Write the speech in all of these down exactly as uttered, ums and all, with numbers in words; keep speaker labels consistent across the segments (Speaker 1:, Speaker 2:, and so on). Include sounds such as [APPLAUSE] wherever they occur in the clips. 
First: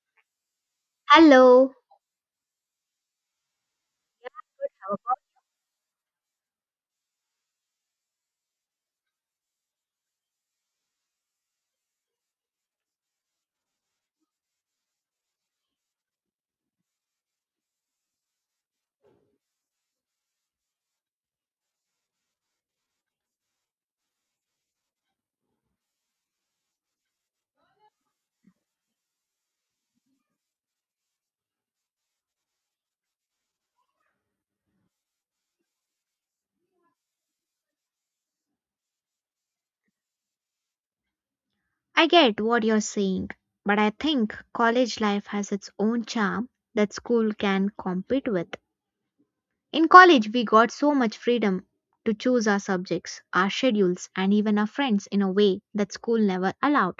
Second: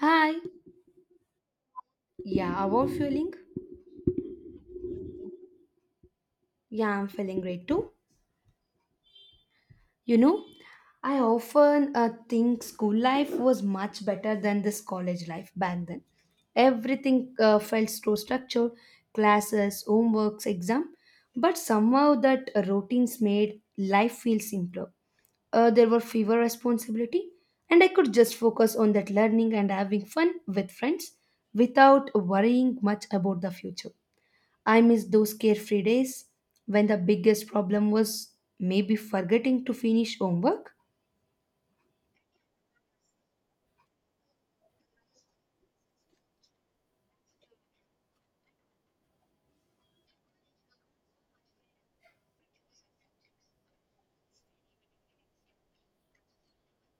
Speaker 1: Hi.
Speaker 2: Hello,
Speaker 1: Yeah, how are you feeling? Yeah, I'm feeling great too. You know, I often uh, think school life was much better than this college life back then. Everything uh, felt so structured, classes, homeworks, exam, but somehow that routines made life feel simpler. Uh, there were fewer responsibility, and I could just focus on that learning and having fun with friends without worrying much about the future. I miss those carefree days when the biggest problem was maybe forgetting to finish homework.
Speaker 2: I get what you're saying, but I think college life has its own charm that school can compete with. In college, we got so much freedom to choose our subjects, our schedules, and even our friends in a way that school never allowed.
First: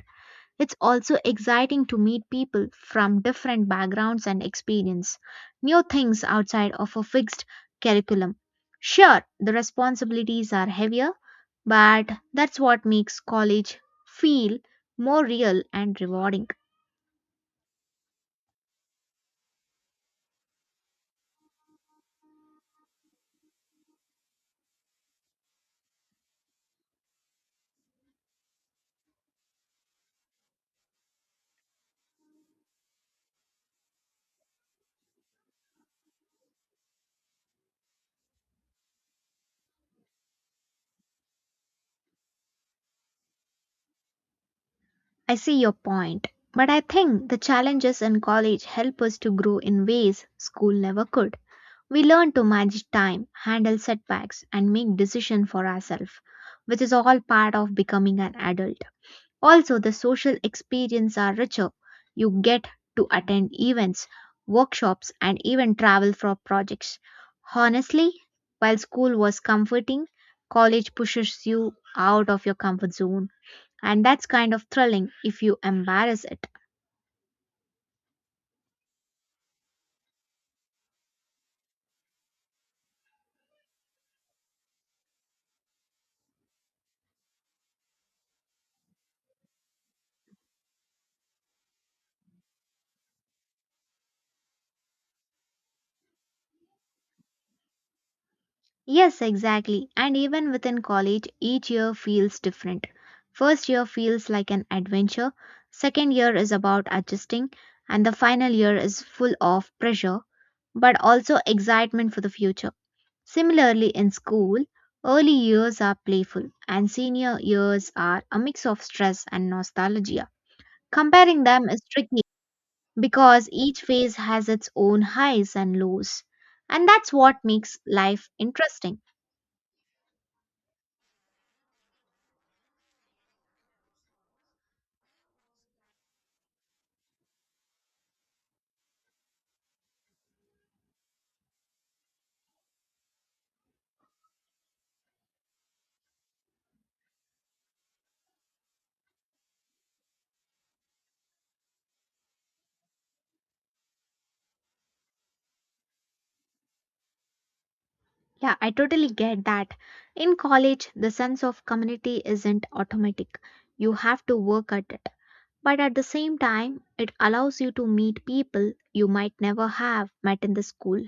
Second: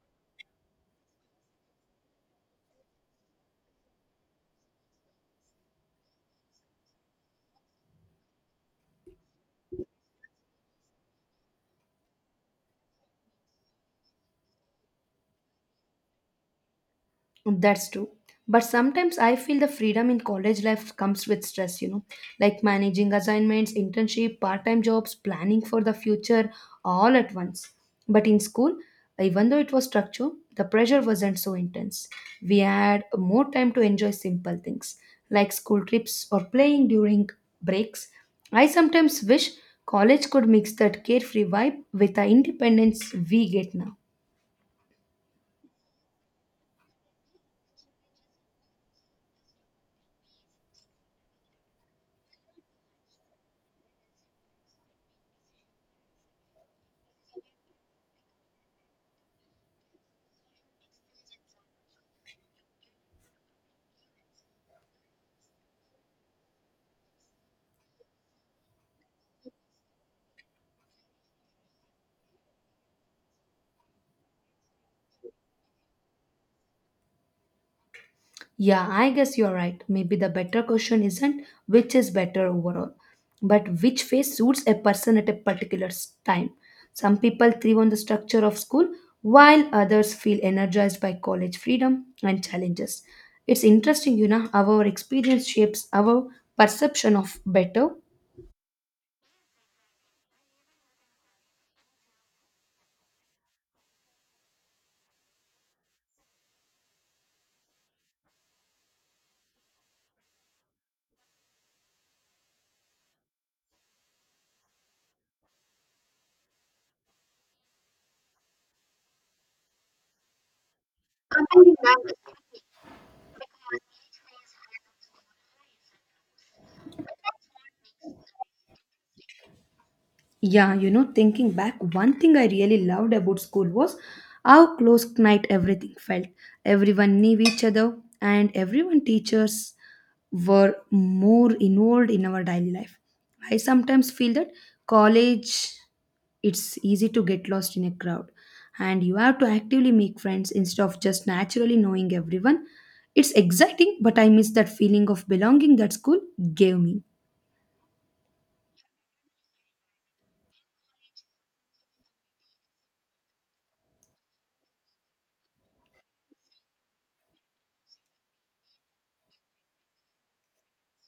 Speaker 2: It's also exciting to meet people from different backgrounds and experience new things outside of a fixed curriculum. Sure, the responsibilities are heavier, but that's what makes college feel more real and rewarding.
Speaker 1: That's true. But sometimes I feel the freedom in college life comes with stress, you know, like managing assignments, internship, part time jobs, planning for the future all at once. But in school, even though it was structured, the pressure wasn't so intense. We had more time to enjoy simple things like school trips or playing during breaks. I sometimes wish college could mix that carefree vibe with the independence we get now.
Speaker 2: I see your point, but I think the challenges in college help us to grow in ways school never could. We learn to manage time, handle setbacks, and make decisions for ourselves, which is all part of becoming an adult. Also, the social experience are richer. You get to attend events, workshops, and even travel for projects. Honestly, while school was comforting, college pushes you out of your comfort zone, and that's kind of thrilling if you embrace it.
Speaker 1: Yeah, I guess you're right. Maybe the better question isn't which is better overall, but which phase suits a person at a particular s- time. Some people thrive on the structure of school, while others feel energized by college freedom and challenges. It's interesting, you know, how our experience shapes our perception of better.
Speaker 2: Yes, exactly. And even within college, each year feels different. First year feels like an adventure, second year is about adjusting, and the final year is full of pressure but also excitement for the future. Similarly, in school, early years are playful and senior years are a mix of stress and nostalgia. Comparing them is tricky because each phase has its own highs and lows, and that's what makes life interesting.
Speaker 1: Yeah, you know, thinking back, one thing I really loved about school was how close knit everything felt. Everyone knew each other, and everyone teachers were more involved in our daily life. I sometimes feel that college it's easy to get lost in a crowd, and you have to actively make friends instead of just naturally knowing everyone. It's exciting, but I miss that feeling of belonging that school gave me.
Speaker 2: Yeah, I totally get that. In college, the sense of community isn't automatic. You have to work at it. But at the same time, it allows you to meet people you might never have met in the school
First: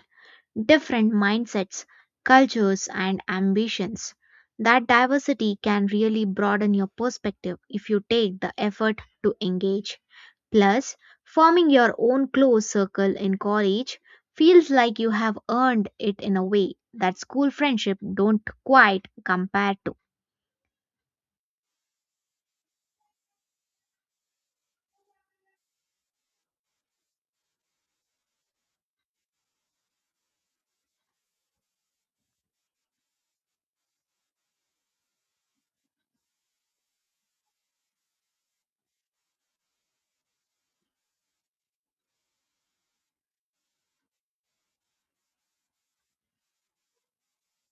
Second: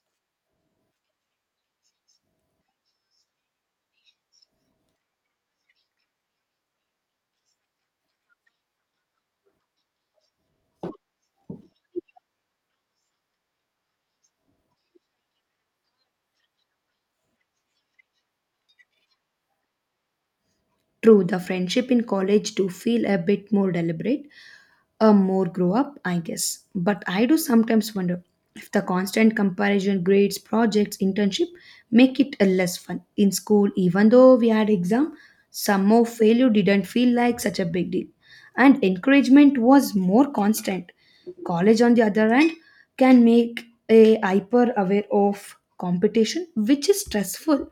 Speaker 2: different mindsets, cultures, and ambitions. That diversity can really broaden your perspective if you take the effort to engage. Plus, forming your own close circle in college feels like you have earned it in a way that school friendship don't quite compare to.
Speaker 1: True, the friendship in college do feel a bit more deliberate, a more grow up, I guess. But I do sometimes wonder if the constant comparison grades, projects, internship make it a less fun. In school, even though we had exam, some more failure didn't feel like such a big deal. And encouragement was more constant. College on the other hand can make a hyper aware of competition, which is stressful.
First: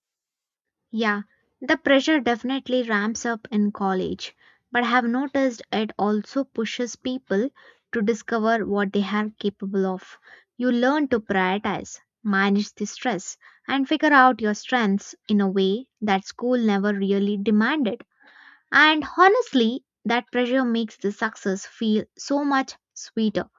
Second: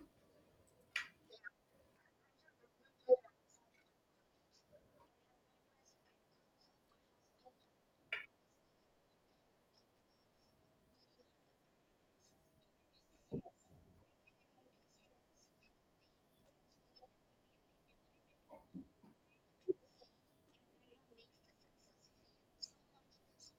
Speaker 2: Yeah, the pressure definitely ramps up in college, but I have noticed it also pushes people to discover what they are capable of. You learn to prioritize, manage the stress, and figure out your strengths in a way that school never really demanded. And honestly, that pressure makes the success feel so much sweeter.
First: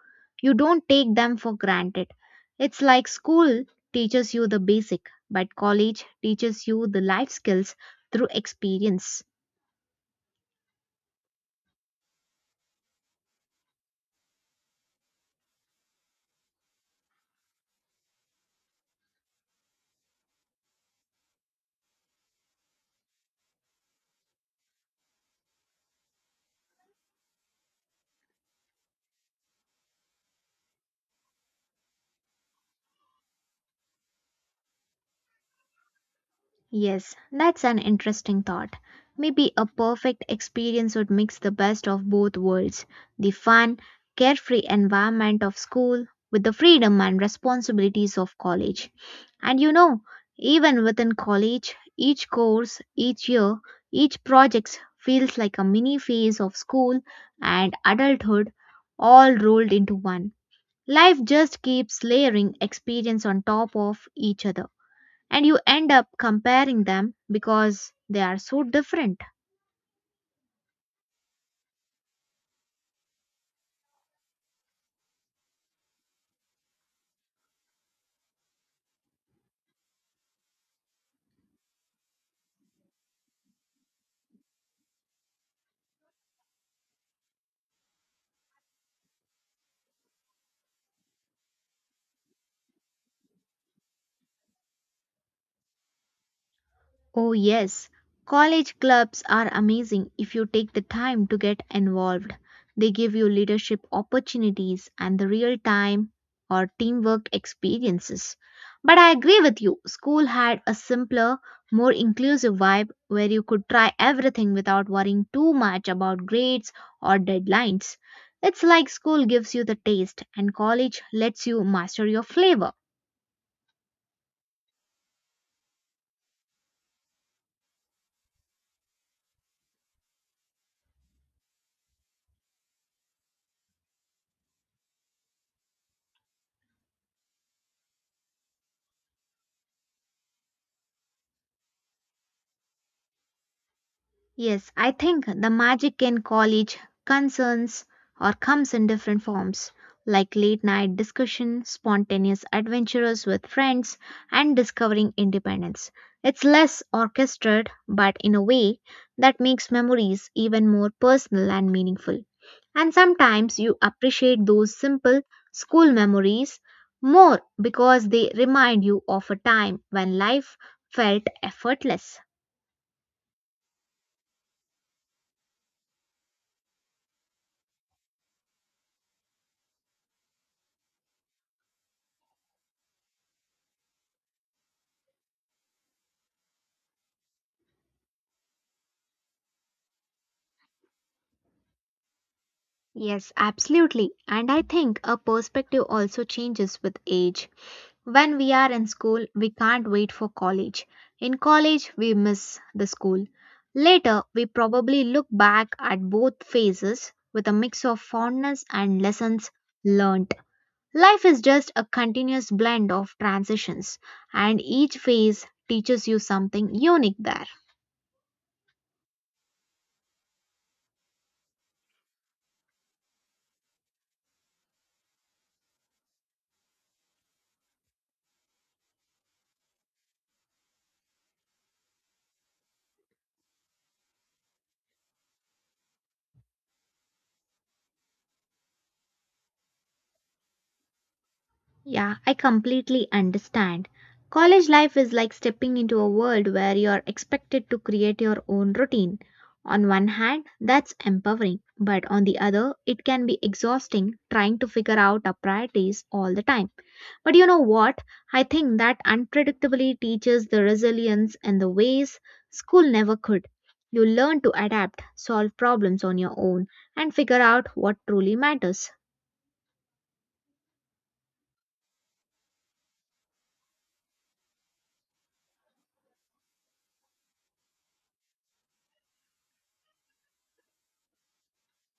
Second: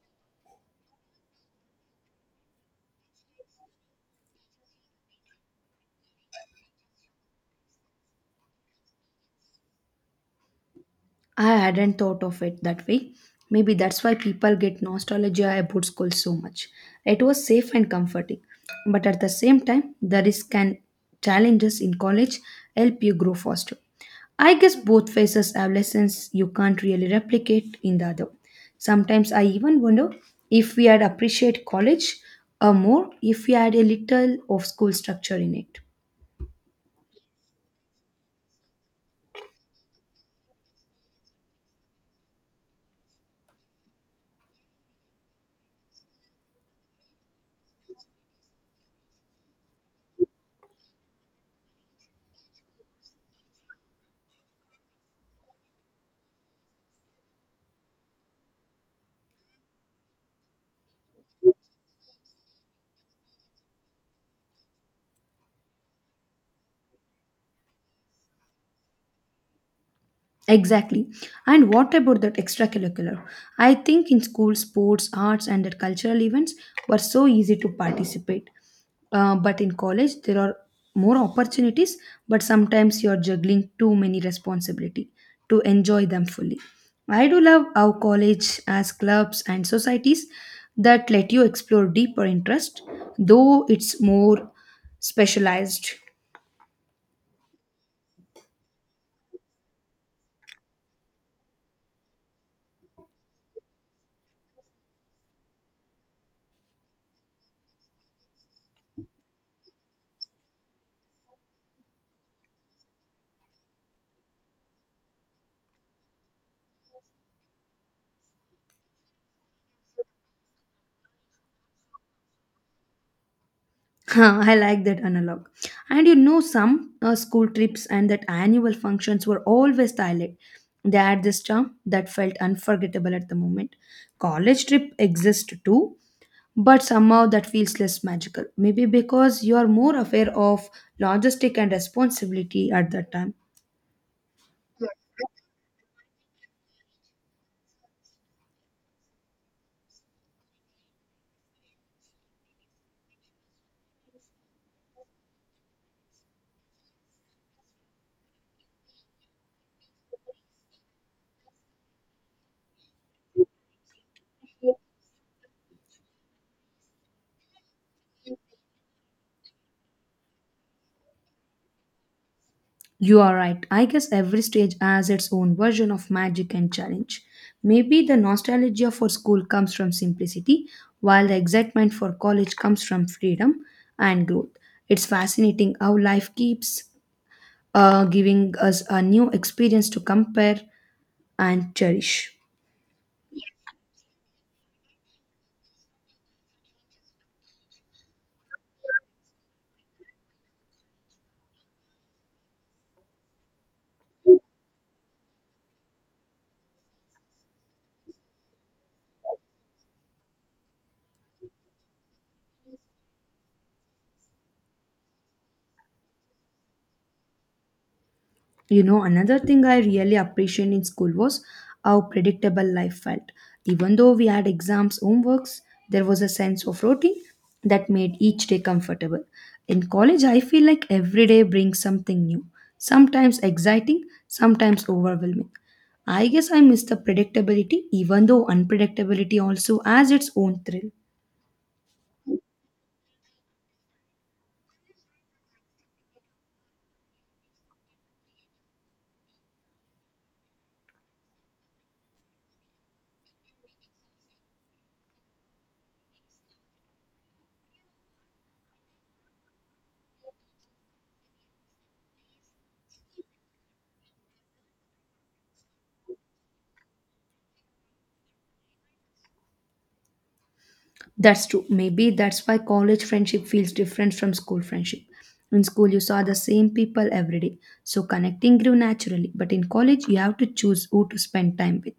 Speaker 2: You don't take them for granted. It's like school teaches you the basic, but college teaches you the life skills through experience.
Speaker 1: I hadn't thought of it that way. Maybe that's why people get nostalgia about school so much. It was safe and comforting. But at the same time, the risk and challenges in college help you grow faster. I guess both phases have lessons you can't really replicate in the other. Sometimes I even wonder if we had appreciate college or more if we had a little of school structure in it.
Speaker 2: Yes, that's an interesting thought. Maybe a perfect experience would mix the best of both worlds the fun, carefree environment of school with the freedom and responsibilities of college. And you know, even within college, each course, each year, each project feels like a mini phase of school and adulthood all rolled into one. Life just keeps layering experience on top of each other and you end up comparing them because they are so different.
Speaker 1: Exactly. And what about that extracurricular? I think in school, sports, arts, and that cultural events were so easy to participate. Uh, but in college, there are more opportunities, but sometimes you're juggling too many responsibility to enjoy them fully. I do love how college as clubs and societies that let you explore deeper interest, though it's more specialized.
Speaker 2: Oh, yes, college clubs are amazing if you take the time to get involved. They give you leadership opportunities and the real time or teamwork experiences. But I agree with you, school had a simpler, more inclusive vibe where you could try everything without worrying too much about grades or deadlines. It's like school gives you the taste and college lets you master your flavor.
Speaker 1: [LAUGHS] I like that analog. And you know, some uh, school trips and that annual functions were always silent. They had this charm that felt unforgettable at the moment. College trip exists too, but somehow that feels less magical. Maybe because you are more aware of logistic and responsibility at that time.
Speaker 2: Yes, I think the magic in college concerns or comes in different forms, like late night discussion, spontaneous adventures with friends, and discovering independence. It's less orchestrated, but in a way that makes memories even more personal and meaningful. And sometimes you appreciate those simple school memories more because they remind you of a time when life felt effortless.
Speaker 1: You are right. I guess every stage has its own version of magic and challenge. Maybe the nostalgia for school comes from simplicity, while the excitement for college comes from freedom and growth. It's fascinating how life keeps uh, giving us a new experience to compare and cherish.
Speaker 2: Yes, absolutely. And I think our perspective also changes with age. When we are in school, we can't wait for college. In college, we miss the school. Later, we probably look back at both phases with a mix of fondness and lessons learnt. Life is just a continuous blend of transitions, and each phase teaches you something unique there.
Speaker 1: You know, another thing I really appreciated in school was how predictable life felt. Even though we had exams, homeworks, there was a sense of routine that made each day comfortable. In college, I feel like every day brings something new, sometimes exciting, sometimes overwhelming. I guess I miss the predictability, even though unpredictability also has its own thrill.
Speaker 2: Yeah, I completely understand. College life is like stepping into a world where you are expected to create your own routine. On one hand, that's empowering, but on the other, it can be exhausting trying to figure out our priorities all the time. But you know what? I think that unpredictability teaches the resilience and the ways school never could. You learn to adapt, solve problems on your own, and figure out what truly matters.
Speaker 1: That's true. Maybe that's why college friendship feels different from school friendship. In school, you saw the same people every day, so connecting grew naturally. But in college, you have to choose who to spend time with.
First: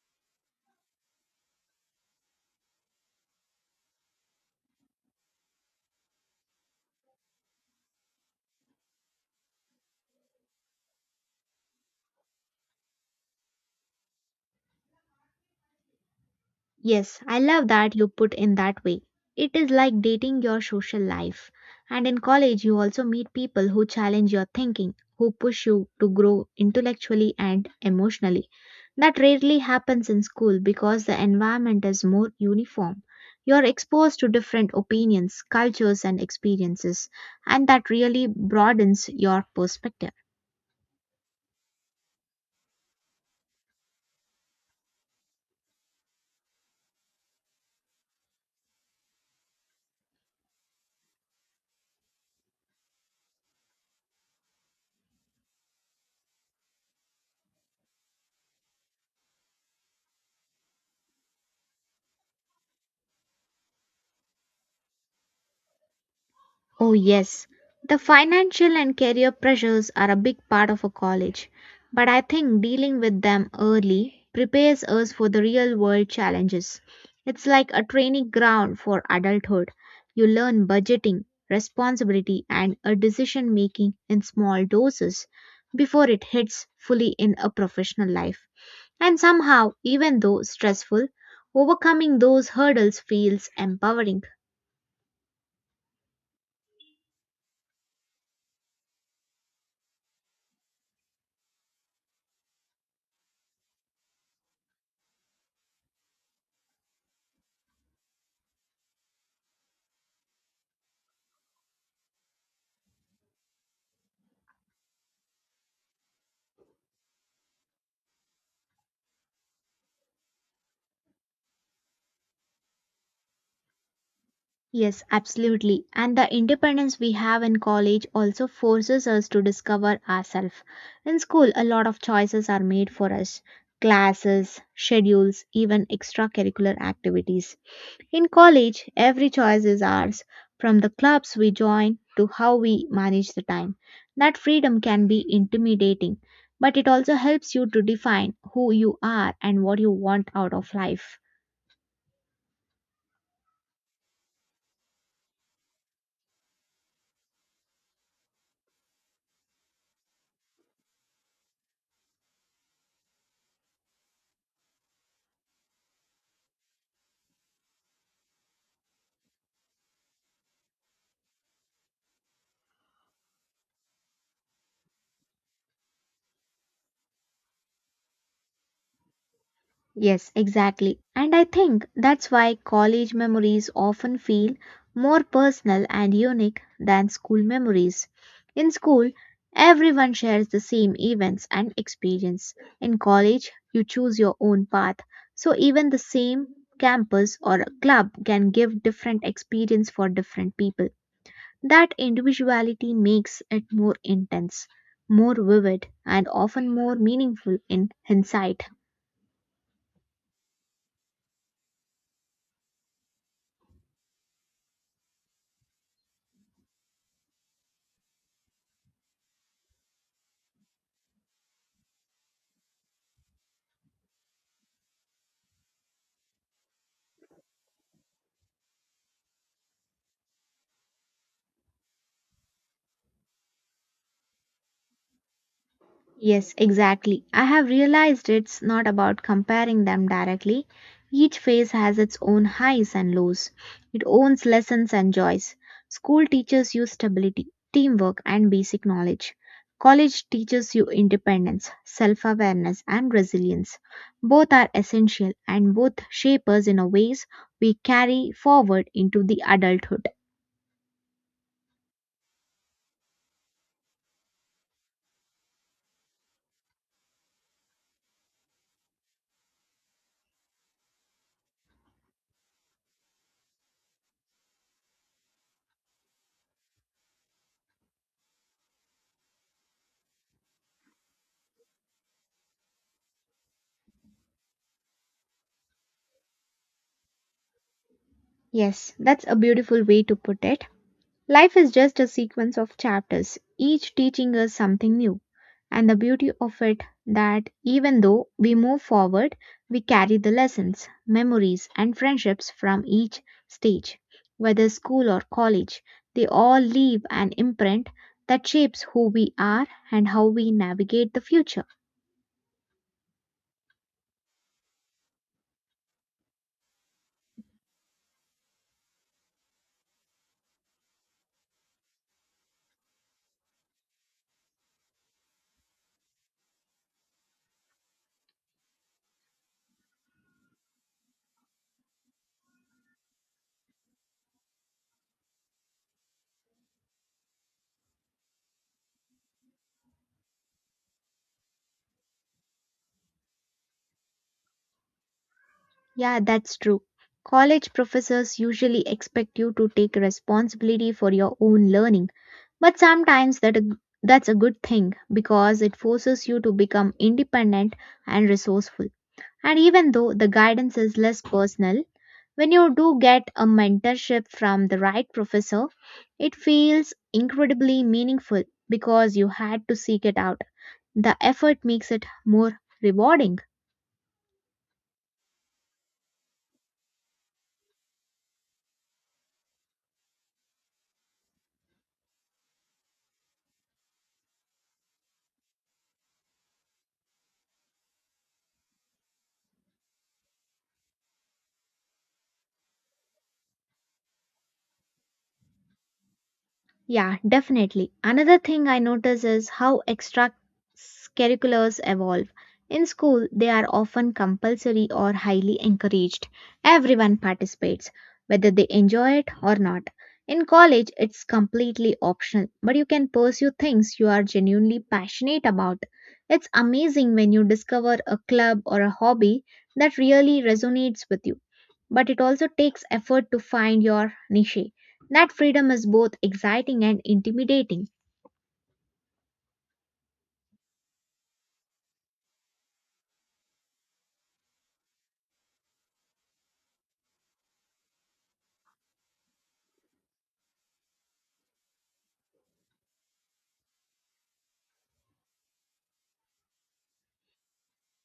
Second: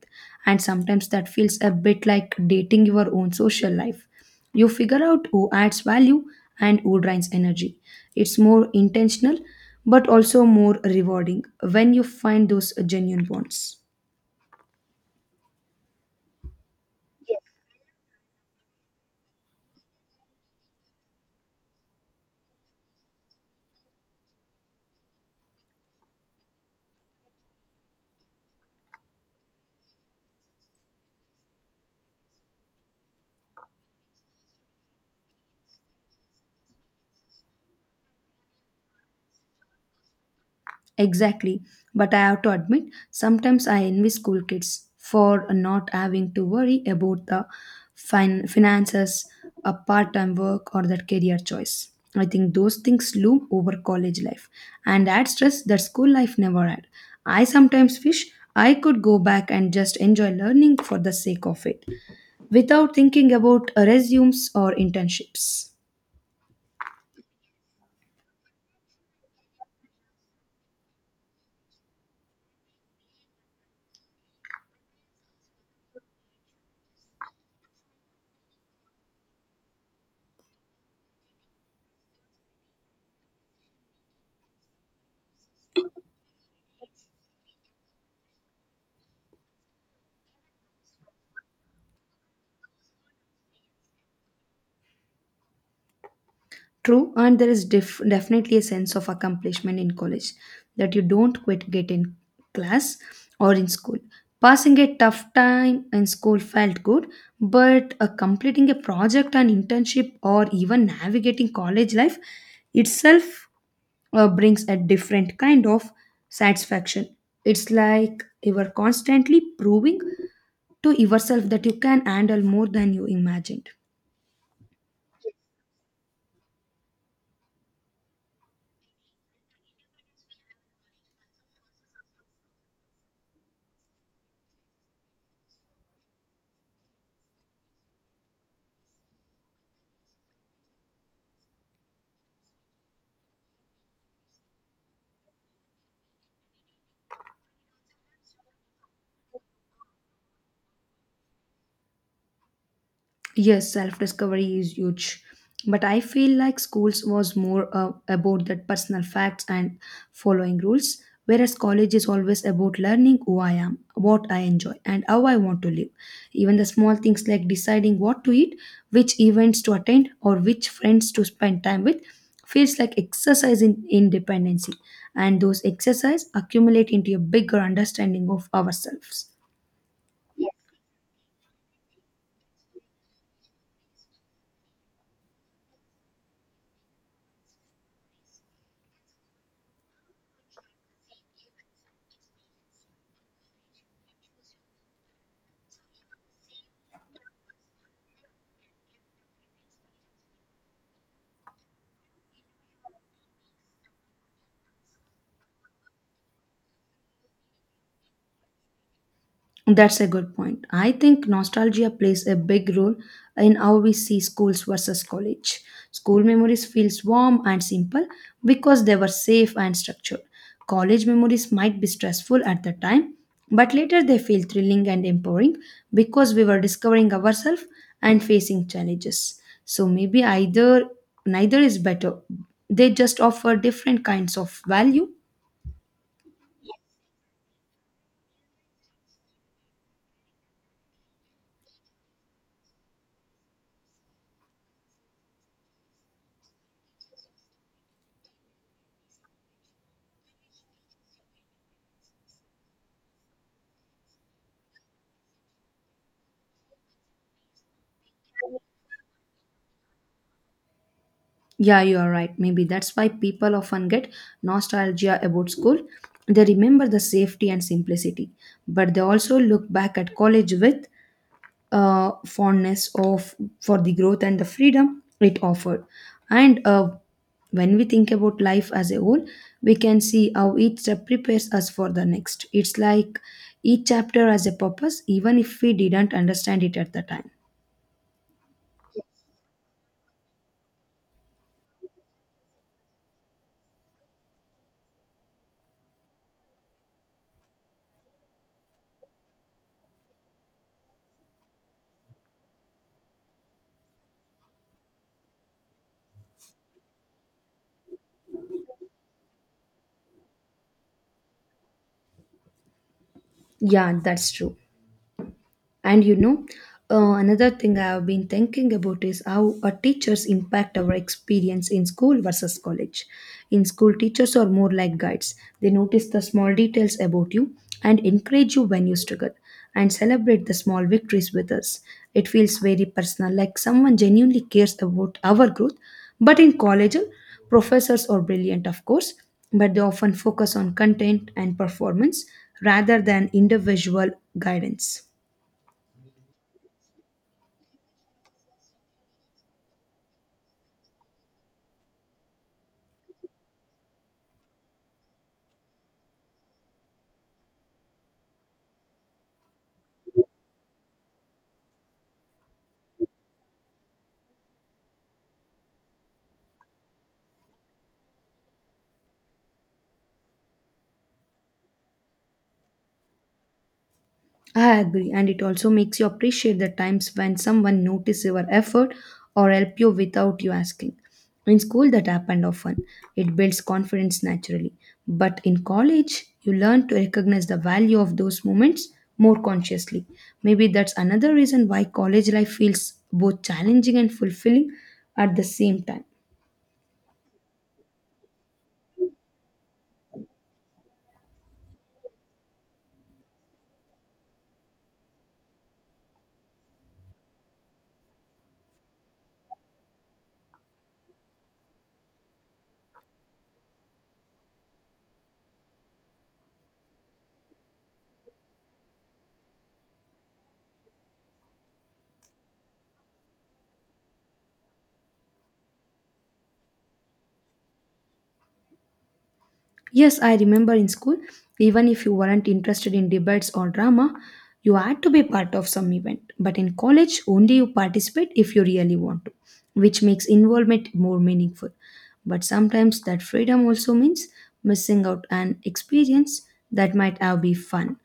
Speaker 1: And sometimes that feels a bit like dating your own social life. You figure out who adds value and who drains energy. It's more intentional, but also more rewarding when you find those genuine bonds.
Speaker 2: Yes, I love that you put in that way. It is like dating your social life. And in college, you also meet people who challenge your thinking, who push you to grow intellectually and emotionally. That rarely happens in school because the environment is more uniform. You're exposed to different opinions, cultures, and experiences, and that really broadens your perspective.
Speaker 1: Exactly. But I have to admit, sometimes I envy school kids for not having to worry about the fin- finances, a part time work, or that career choice. I think those things loom over college life and add stress that school life never had. I sometimes wish I could go back and just enjoy learning for the sake of it without thinking about resumes or internships.
Speaker 2: Oh, yes. The financial and career pressures are a big part of a college, but I think dealing with them early prepares us for the real world challenges. It's like a training ground for adulthood. You learn budgeting, responsibility, and a decision making in small doses before it hits fully in a professional life. And somehow, even though stressful, overcoming those hurdles feels empowering.
Speaker 1: True, and there is def- definitely a sense of accomplishment in college that you don't quite get in class or in school. Passing a tough time in school felt good, but uh, completing a project, an internship, or even navigating college life itself uh, brings a different kind of satisfaction. It's like you are constantly proving to yourself that you can handle more than you imagined.
Speaker 2: Yes, absolutely. And the independence we have in college also forces us to discover ourselves. In school, a lot of choices are made for us classes, schedules, even extracurricular activities. In college, every choice is ours, from the clubs we join to how we manage the time. That freedom can be intimidating, but it also helps you to define who you are and what you want out of life.
Speaker 1: Yes, self discovery is huge. But I feel like schools was more uh, about that personal facts and following rules, whereas college is always about learning who I am, what I enjoy, and how I want to live. Even the small things like deciding what to eat, which events to attend, or which friends to spend time with feels like exercise in independency. And those exercise accumulate into a bigger understanding of ourselves.
Speaker 2: Yes, exactly. And I think that's why college memories often feel more personal and unique than school memories. In school, everyone shares the same events and experience. In college, you choose your own path. So even the same campus or club can give different experience for different people. That individuality makes it more intense, more vivid, and often more meaningful in hindsight.
Speaker 1: That's a good point. I think nostalgia plays a big role in how we see schools versus college. School memories feels warm and simple because they were safe and structured. College memories might be stressful at the time, but later they feel thrilling and empowering because we were discovering ourselves and facing challenges. So maybe either neither is better. They just offer different kinds of value.
Speaker 2: Yes, exactly. I have realized it's not about comparing them directly. Each phase has its own highs and lows. It owns lessons and joys. School teaches you stability, teamwork, and basic knowledge. College teaches you independence, self awareness, and resilience. Both are essential and both shape us in a ways we carry forward into the adulthood.
Speaker 1: Yeah, you are right. Maybe that's why people often get nostalgia about school. They remember the safety and simplicity, but they also look back at college with uh, fondness of for the growth and the freedom it offered. And uh, when we think about life as a whole, we can see how each step prepares us for the next. It's like each chapter has a purpose, even if we didn't understand it at the time.
Speaker 2: Yes, that's a beautiful way to put it. Life is just a sequence of chapters, each teaching us something new. And the beauty of it that even though we move forward, we carry the lessons, memories, and friendships from each stage, whether school or college, they all leave an imprint that shapes who we are and how we navigate the future.
Speaker 1: Yeah, that's true. And you know, uh, another thing I have been thinking about is how our teachers impact our experience in school versus college. In school, teachers are more like guides. They notice the small details about you and encourage you when you struggle and celebrate the small victories with us. It feels very personal, like someone genuinely cares about our growth. But in college, professors are brilliant, of course, but they often focus on content and performance rather than individual guidance.
Speaker 2: Yeah, that's true. College professors usually expect you to take responsibility for your own learning. But sometimes that a g- that's a good thing because it forces you to become independent and resourceful. And even though the guidance is less personal, when you do get a mentorship from the right professor, it feels incredibly meaningful because you had to seek it out. The effort makes it more rewarding.
Speaker 1: I agree, and it also makes you appreciate the times when someone notices your effort or helped you without you asking. In school, that happened often. It builds confidence naturally. But in college, you learn to recognize the value of those moments more consciously. Maybe that's another reason why college life feels both challenging and fulfilling at the same time.
Speaker 2: Yeah, definitely. Another thing I notice is how extracurriculars evolve. In school, they are often compulsory or highly encouraged. Everyone participates, whether they enjoy it or not. In college, it's completely optional, but you can pursue things you are genuinely passionate about. It's amazing when you discover a club or a hobby that really resonates with you but it also takes effort to find your niche. That freedom is both exciting and intimidating.
Speaker 1: Yes, I remember in school, even if you weren't interested in debates or drama, you had to be part of some event. But in college, only you participate if you really want to, which makes involvement more meaningful. But sometimes that freedom also means missing out an experience that might have been fun,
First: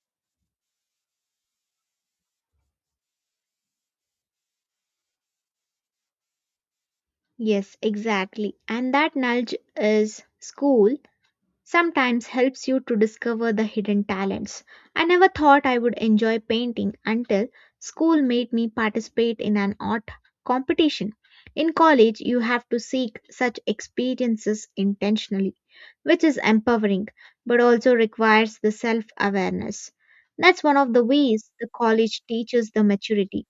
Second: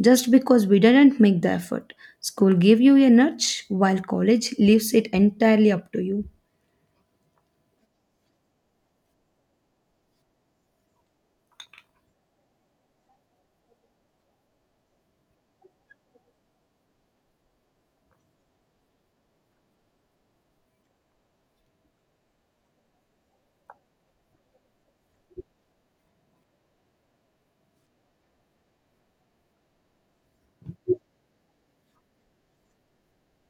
Speaker 1: just because we didn't make the effort. School gave you a nudge, while college leaves it entirely up to you.
Speaker 2: Yes, exactly. And that nudge is school sometimes helps you to discover the hidden talents. I never thought I would enjoy painting until school made me participate in an art competition. In college, you have to seek such experiences intentionally, which is empowering but also requires the self awareness. That's one of the ways the college teaches the maturity.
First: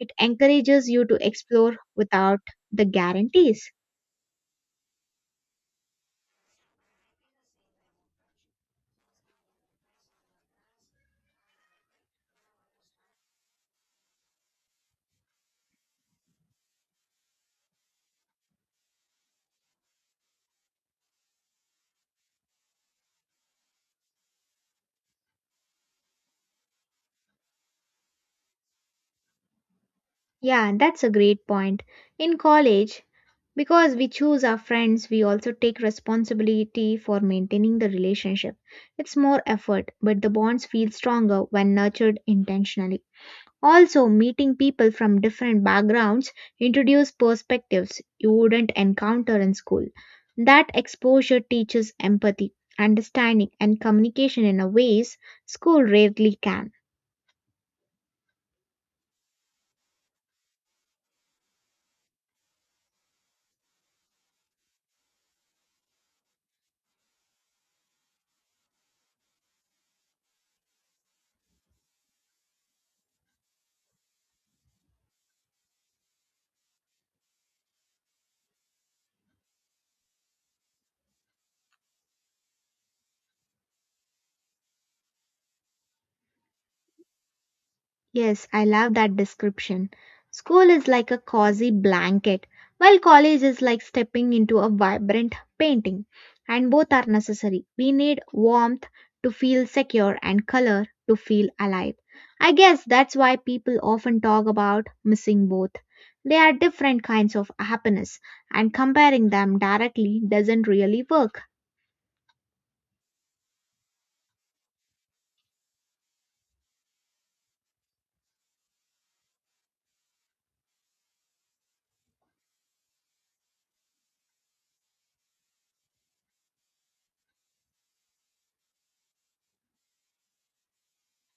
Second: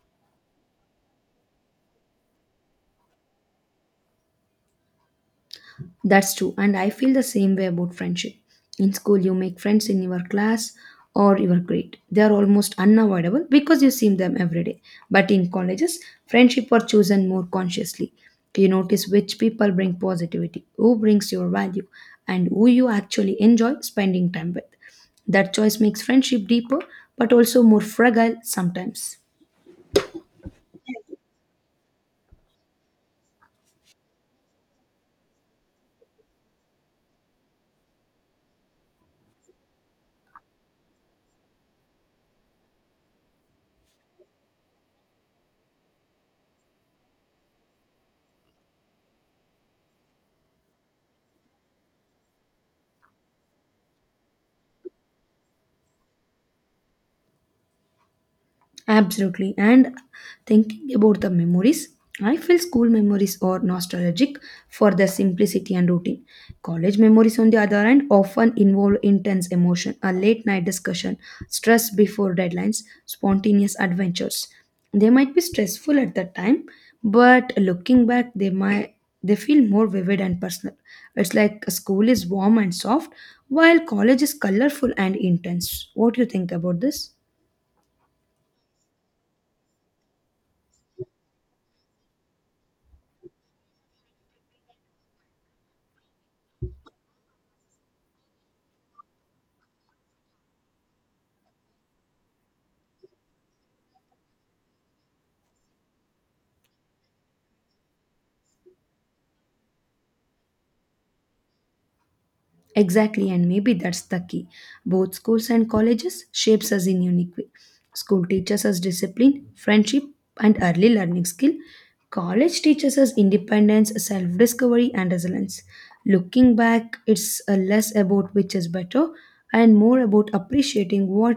Speaker 2: It encourages you to explore without the guarantees.
Speaker 1: That's true, and I feel the same way about friendship. In school, you make friends in your class or your grade. They are almost unavoidable because you see them every day. But in colleges, friendship are chosen more consciously. You notice which people bring positivity, who brings your value, and who you actually enjoy spending time with. That choice makes friendship deeper but also more fragile sometimes.
Speaker 2: Yeah, that's a great point. In college, because we choose our friends, we also take responsibility for maintaining the relationship. It's more effort, but the bonds feel stronger when nurtured intentionally. Also, meeting people from different backgrounds introduce perspectives you wouldn't encounter in school. That exposure teaches empathy, understanding, and communication in a ways school rarely can.
Speaker 1: Absolutely. And thinking about the memories, I feel school memories are nostalgic for their simplicity and routine. College memories, on the other hand, often involve intense emotion, a late night discussion, stress before deadlines, spontaneous adventures. They might be stressful at the time, but looking back, they might they feel more vivid and personal. It's like school is warm and soft, while college is colorful and intense. What do you think about this?
Speaker 2: Yes, I love that description. School is like a cozy blanket, while college is like stepping into a vibrant painting. And both are necessary. We need warmth to feel secure and color to feel alive. I guess that's why people often talk about missing both. They are different kinds of happiness, and comparing them directly doesn't really work.
Speaker 1: Exactly, and maybe that's the key. Both schools and colleges shapes us in unique way. School teaches us discipline, friendship, and early learning skill. College teaches us independence, self-discovery, and resilience. Looking back, it's uh, less about which is better and more about appreciating what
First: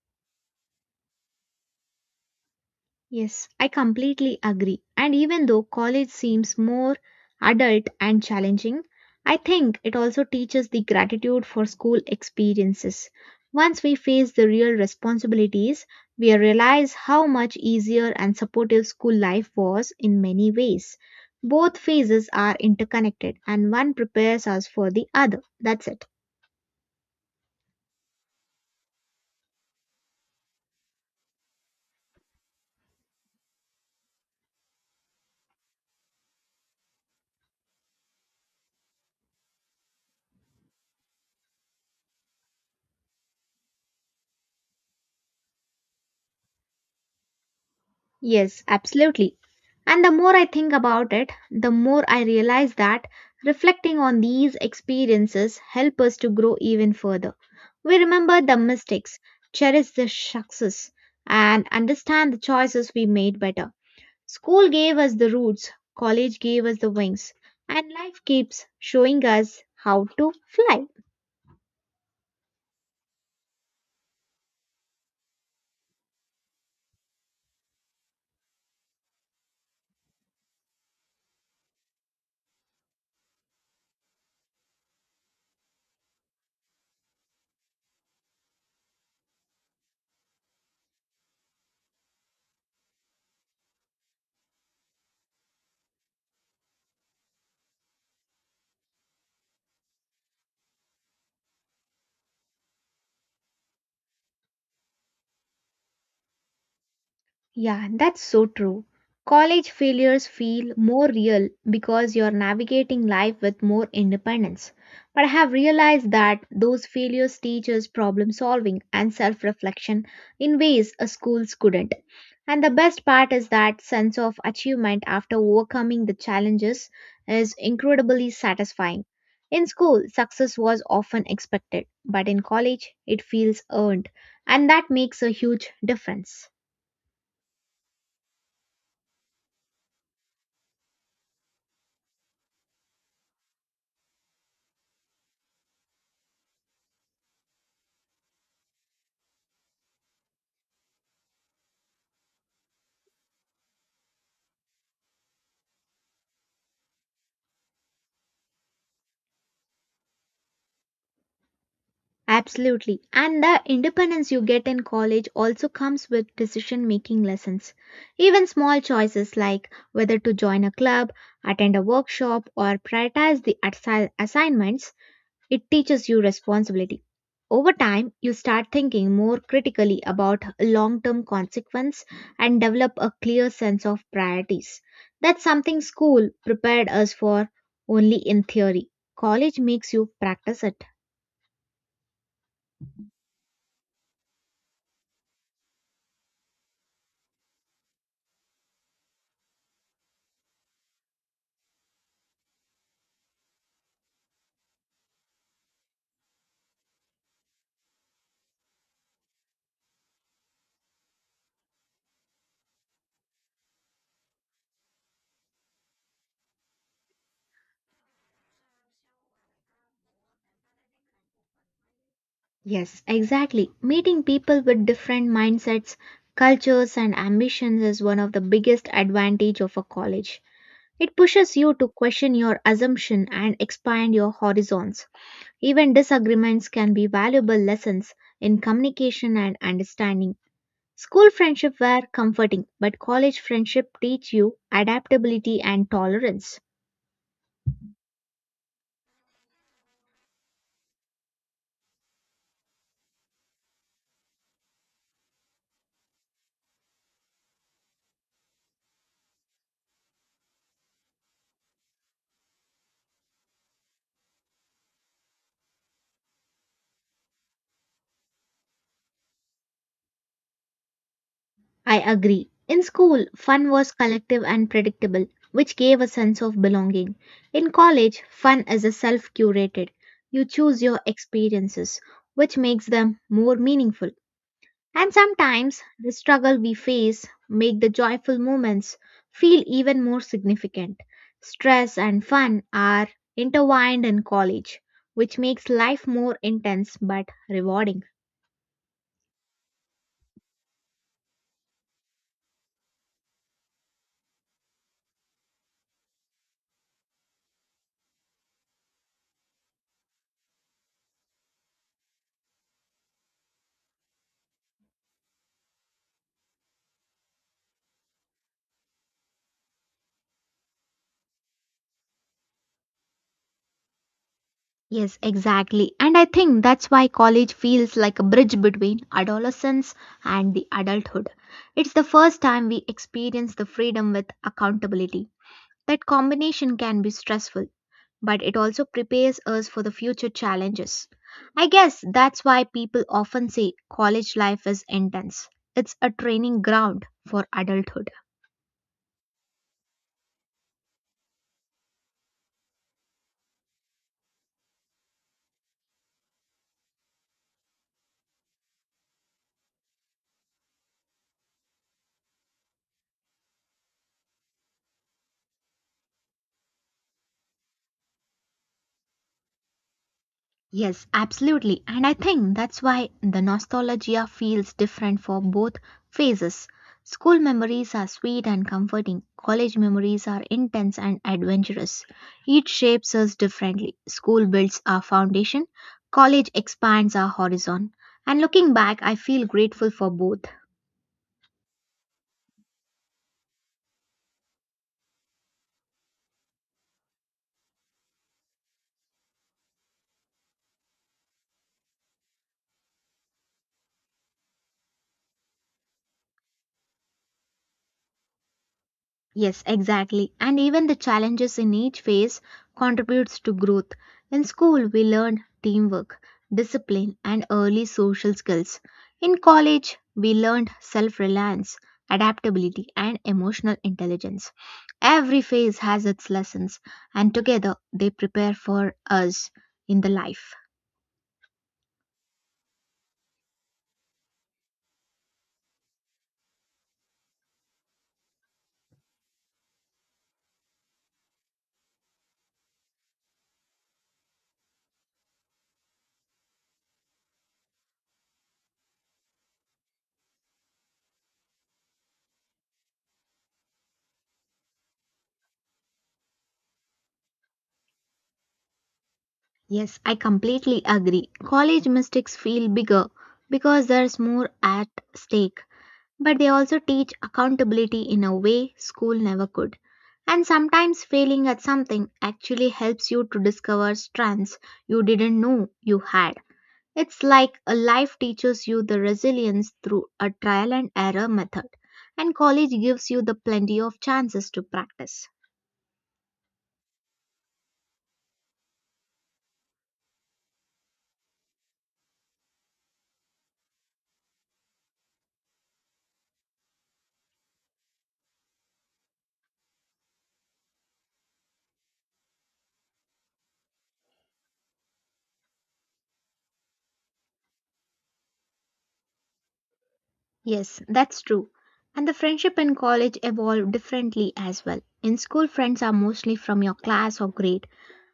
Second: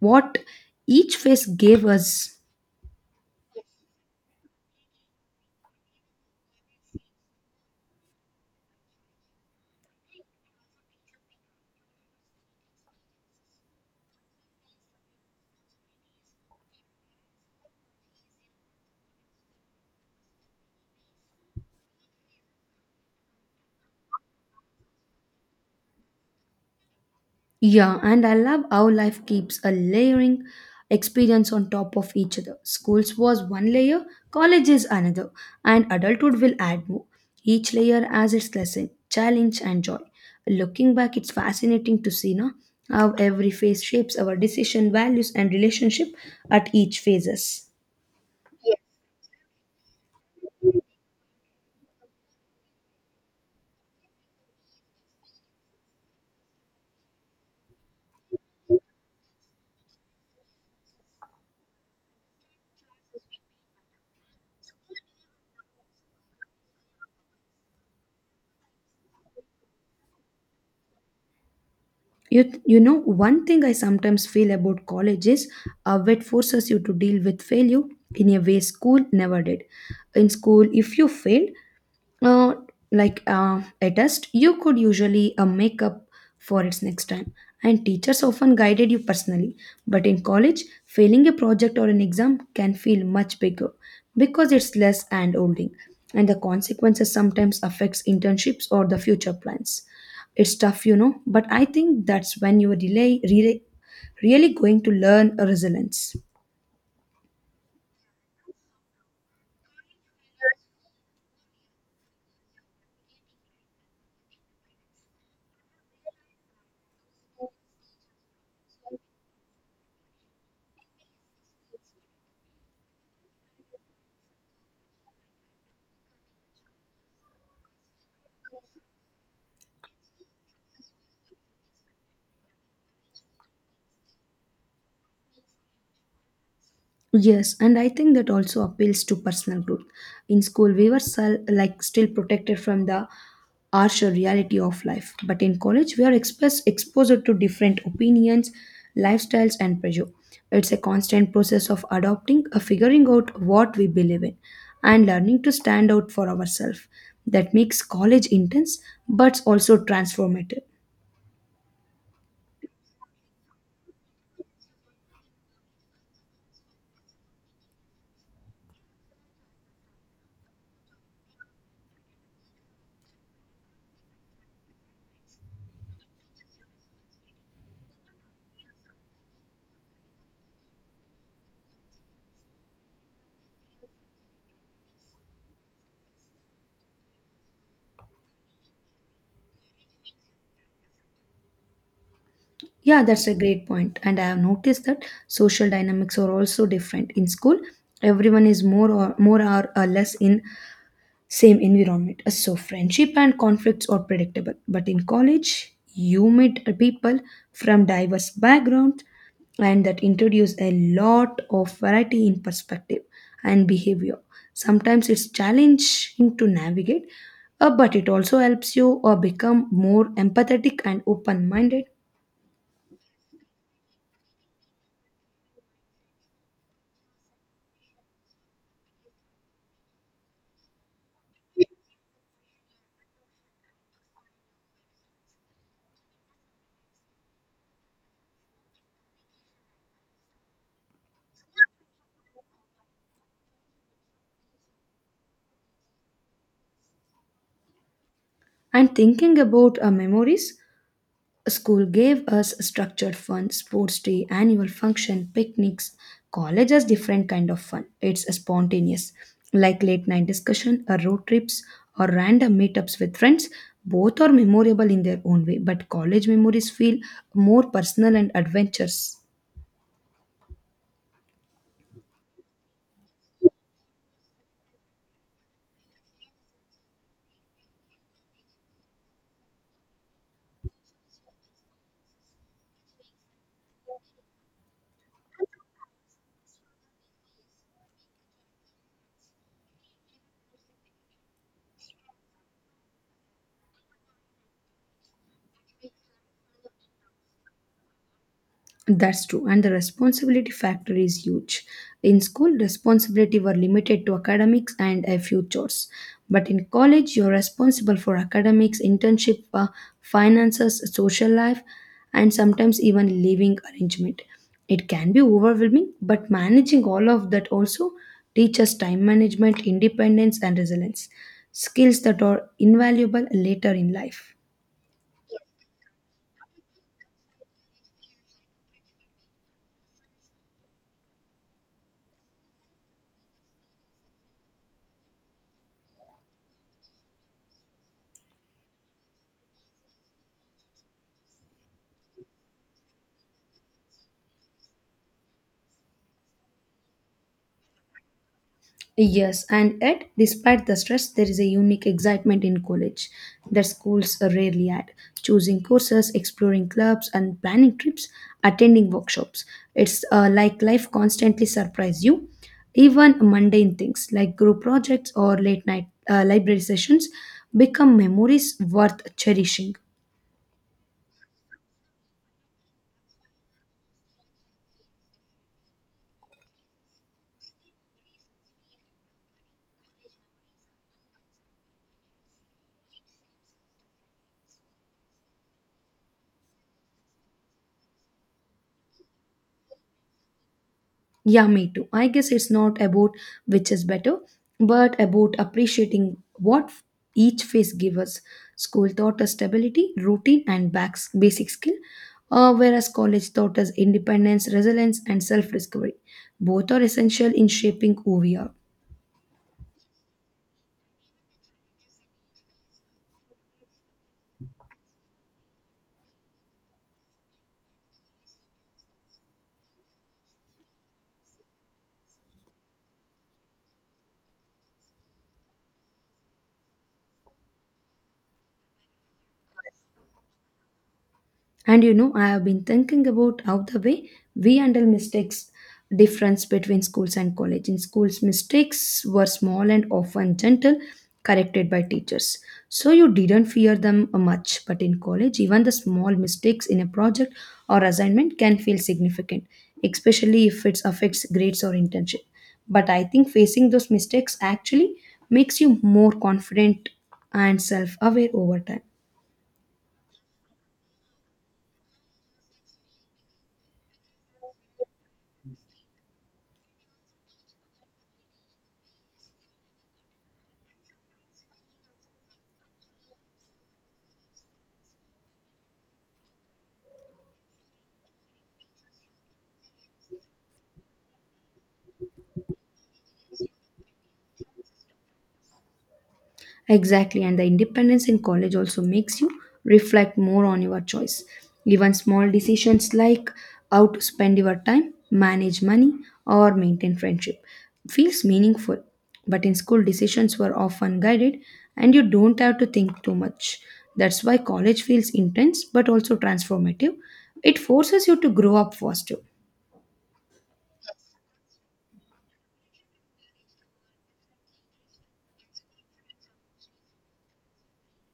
Speaker 1: what each phase gave us.
Speaker 2: Yes, I completely agree. And even though college seems more adult and challenging, I think it also teaches the gratitude for school experiences. Once we face the real responsibilities, we realize how much easier and supportive school life was in many ways. Both phases are interconnected and one prepares us for the other. That's it.
Speaker 1: Yeah, and I love how life keeps a layering experience on top of each other. Schools was one layer, college is another, and adulthood will add more. Each layer has its lesson, challenge, and joy. Looking back, it's fascinating to see now how every phase shapes our decision, values, and relationship at each phases.
Speaker 2: Yes, absolutely. And the more I think about it, the more I realize that reflecting on these experiences help us to grow even further. We remember the mistakes, cherish the success, and understand the choices we made better. School gave us the roots, college gave us the wings, and life keeps showing us how to fly.
Speaker 1: You, th- you know, One thing I sometimes feel about college is how it forces you to deal with failure in a way school never did. In school, if you failed, uh, like uh, a test, you could usually uh, make up for its next time. And teachers often guided you personally. But in college, failing a project or an exam can feel much bigger because it's less hand holding, and the consequences sometimes affects internships or the future plans. It's tough, you know, but I think that's when you are delay really, really going to learn resilience.
Speaker 2: Yeah, that's so true. College failures feel more real because you're navigating life with more independence. But I have realized that those failures teach us problem solving and self reflection in ways a schools couldn't. And the best part is that sense of achievement after overcoming the challenges is incredibly satisfying. In school, success was often expected, but in college, it feels earned, and that makes a huge difference.
Speaker 1: Yes, and I think that also appeals to personal growth. In school, we were sel- like still protected from the harsher reality of life, but in college, we are express- exposed to different opinions, lifestyles, and pressure. It's a constant process of adopting, uh, figuring out what we believe in, and learning to stand out for ourselves. That makes college intense, but also transformative.
Speaker 2: Absolutely. And the independence you get in college also comes with decision making lessons. Even small choices like whether to join a club, attend a workshop, or prioritize the assi- assignments, it teaches you responsibility. Over time, you start thinking more critically about long term consequence and develop a clear sense of priorities. That's something school prepared us for only in theory. College makes you practice it.
Speaker 1: Yeah, that's a great point. And I have noticed that social dynamics are also different. In school, everyone is more or more or uh, less in same environment. Uh, So friendship and conflicts are predictable. But in college, you meet uh, people from diverse backgrounds and that introduce a lot of variety in perspective and behavior. Sometimes it's challenging to navigate, uh, but it also helps you uh, become more empathetic and open minded.
Speaker 2: Yes, exactly. Meeting people with different mindsets, cultures and ambitions is one of the biggest advantage of a college. It pushes you to question your assumption and expand your horizons. Even disagreements can be valuable lessons in communication and understanding. School friendship were comforting, but college friendship teach you adaptability and tolerance.
Speaker 1: And thinking about our memories, school gave us structured fun, sports day, annual function, picnics. College has different kind of fun. It's spontaneous, like late night discussion, or road trips, or random meetups with friends. Both are memorable in their own way, but college memories feel more personal and adventures.
Speaker 2: I agree. In school, fun was collective and predictable, which gave a sense of belonging. In college, fun is a self curated. You choose your experiences, which makes them more meaningful. And sometimes the struggle we face make the joyful moments feel even more significant. Stress and fun are intertwined in college, which makes life more intense but rewarding.
Speaker 1: That's true, and the responsibility factor is huge. In school, responsibility were limited to academics and a few chores. But in college, you're responsible for academics, internship, uh, finances, social life, and sometimes even living arrangement. It can be overwhelming, but managing all of that also teaches time management, independence, and resilience, skills that are invaluable later in life.
Speaker 2: Yes, exactly. And I think that's why college feels like a bridge between adolescence and the adulthood. It's the first time we experience the freedom with accountability. That combination can be stressful, but it also prepares us for the future challenges. I guess that's why people often say college life is intense. It's a training ground for adulthood.
Speaker 1: Yes, and yet, despite the stress, there is a unique excitement in college that schools rarely add. Choosing courses, exploring clubs, and planning trips, attending workshops. It's uh, like life constantly surprises you. Even mundane things like group projects or late night uh, library sessions become memories worth cherishing.
Speaker 2: Yes, absolutely. And I think that's why the nostalgia feels different for both phases. School memories are sweet and comforting, college memories are intense and adventurous. Each shapes us differently. School builds our foundation, college expands our horizon. And looking back, I feel grateful for both.
Speaker 1: Yeah, me too. I guess it's not about which is better, but about appreciating what each phase gives us. School taught us stability, routine, and backs, basic skill, uh, whereas college taught us independence, resilience, and self discovery. Both are essential in shaping who we are.
Speaker 2: Yes, exactly. And even the challenges in each phase contributes to growth. In school, we learn teamwork, discipline, and early social skills. In college, we learned self-reliance, adaptability, and emotional intelligence. Every phase has its lessons, and together they prepare for us in the life.
Speaker 1: And you know, I have been thinking about how the way we handle mistakes difference between schools and college. In schools, mistakes were small and often gentle, corrected by teachers. So you didn't fear them much. But in college, even the small mistakes in a project or assignment can feel significant, especially if it affects grades or internship. But I think facing those mistakes actually makes you more confident and self aware over time.
Speaker 2: Yes, I completely agree. College mistakes feel bigger because there's more at stake. But they also teach accountability in a way school never could. And sometimes failing at something actually helps you to discover strengths you didn't know you had. It's like a life teaches you the resilience through a trial and error method, and college gives you the plenty of chances to practice.
Speaker 1: Exactly, and the independence in college also makes you reflect more on your choice. Even small decisions like how to spend your time, manage money, or maintain friendship feels meaningful. But in school, decisions were often guided, and you don't have to think too much. That's why college feels intense but also transformative. It forces you to grow up faster.
Speaker 2: Yes, that's true. And the friendship in college evolve differently as well. In school, friends are mostly from your class or grade.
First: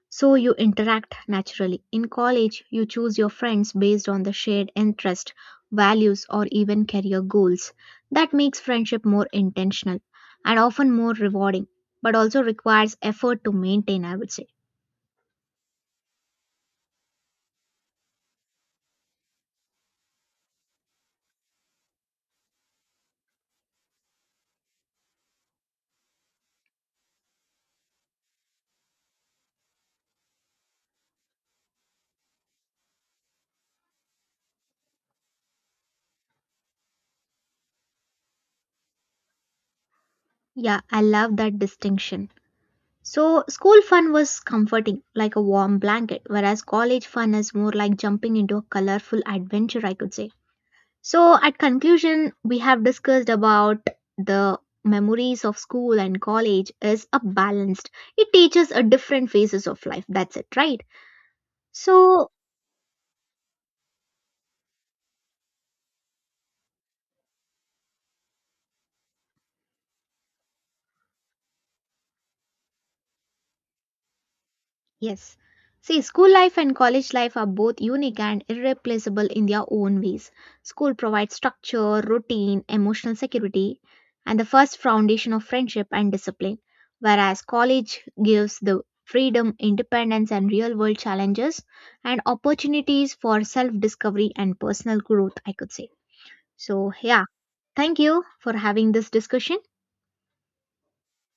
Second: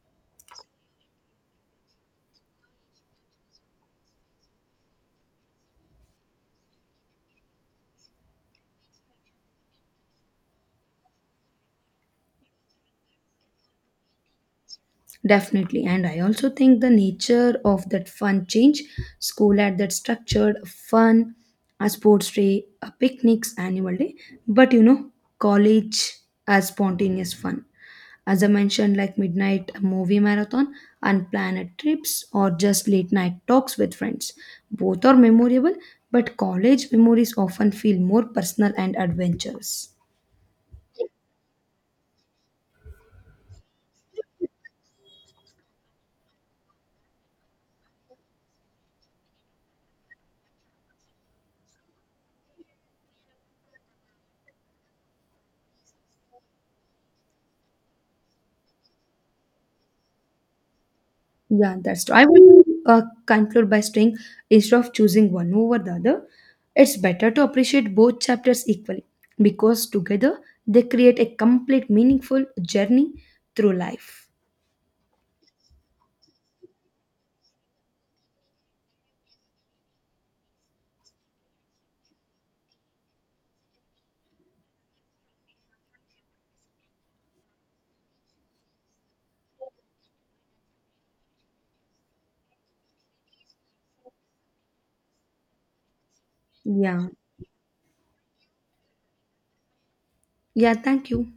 Speaker 2: So you interact naturally. In college, you choose your friends based on the shared interest, values, or even career goals. That makes friendship more intentional and often more rewarding, but also requires effort to maintain, I would say.
Speaker 1: Definitely. And I also think the nature of that fun change, school had that structured fun, a sports day, a picnics, annual day. But you know, college as spontaneous fun. As I mentioned, like midnight movie marathon, unplanned trips, or just late night talks with friends. Both are memorable, but college memories often feel more personal and adventurous.
Speaker 2: Yeah, I love that distinction. So, school fun was comforting, like a warm blanket, whereas college fun is more like jumping into a colorful adventure, I could say. So, at conclusion, we have discussed about the memories of school and college is a balanced. It teaches a different phases of life. That's it, right?
Speaker 1: Yeah, that's true. I
Speaker 2: So,
Speaker 1: would uh, conclude by saying instead of choosing one over the other, it's better to appreciate both chapters equally because together they create a complete, meaningful journey through life.
Speaker 2: yes. See, school life and college life are both unique and irreplaceable in their own ways. School provides structure, routine, emotional security, and the first foundation of friendship and discipline, whereas college gives the freedom, independence, and real world challenges and opportunities for self discovery and personal growth, I could say. So,
Speaker 1: Yeah.
Speaker 2: yeah, thank you for having this discussion.
Speaker 1: Yeah, thank you.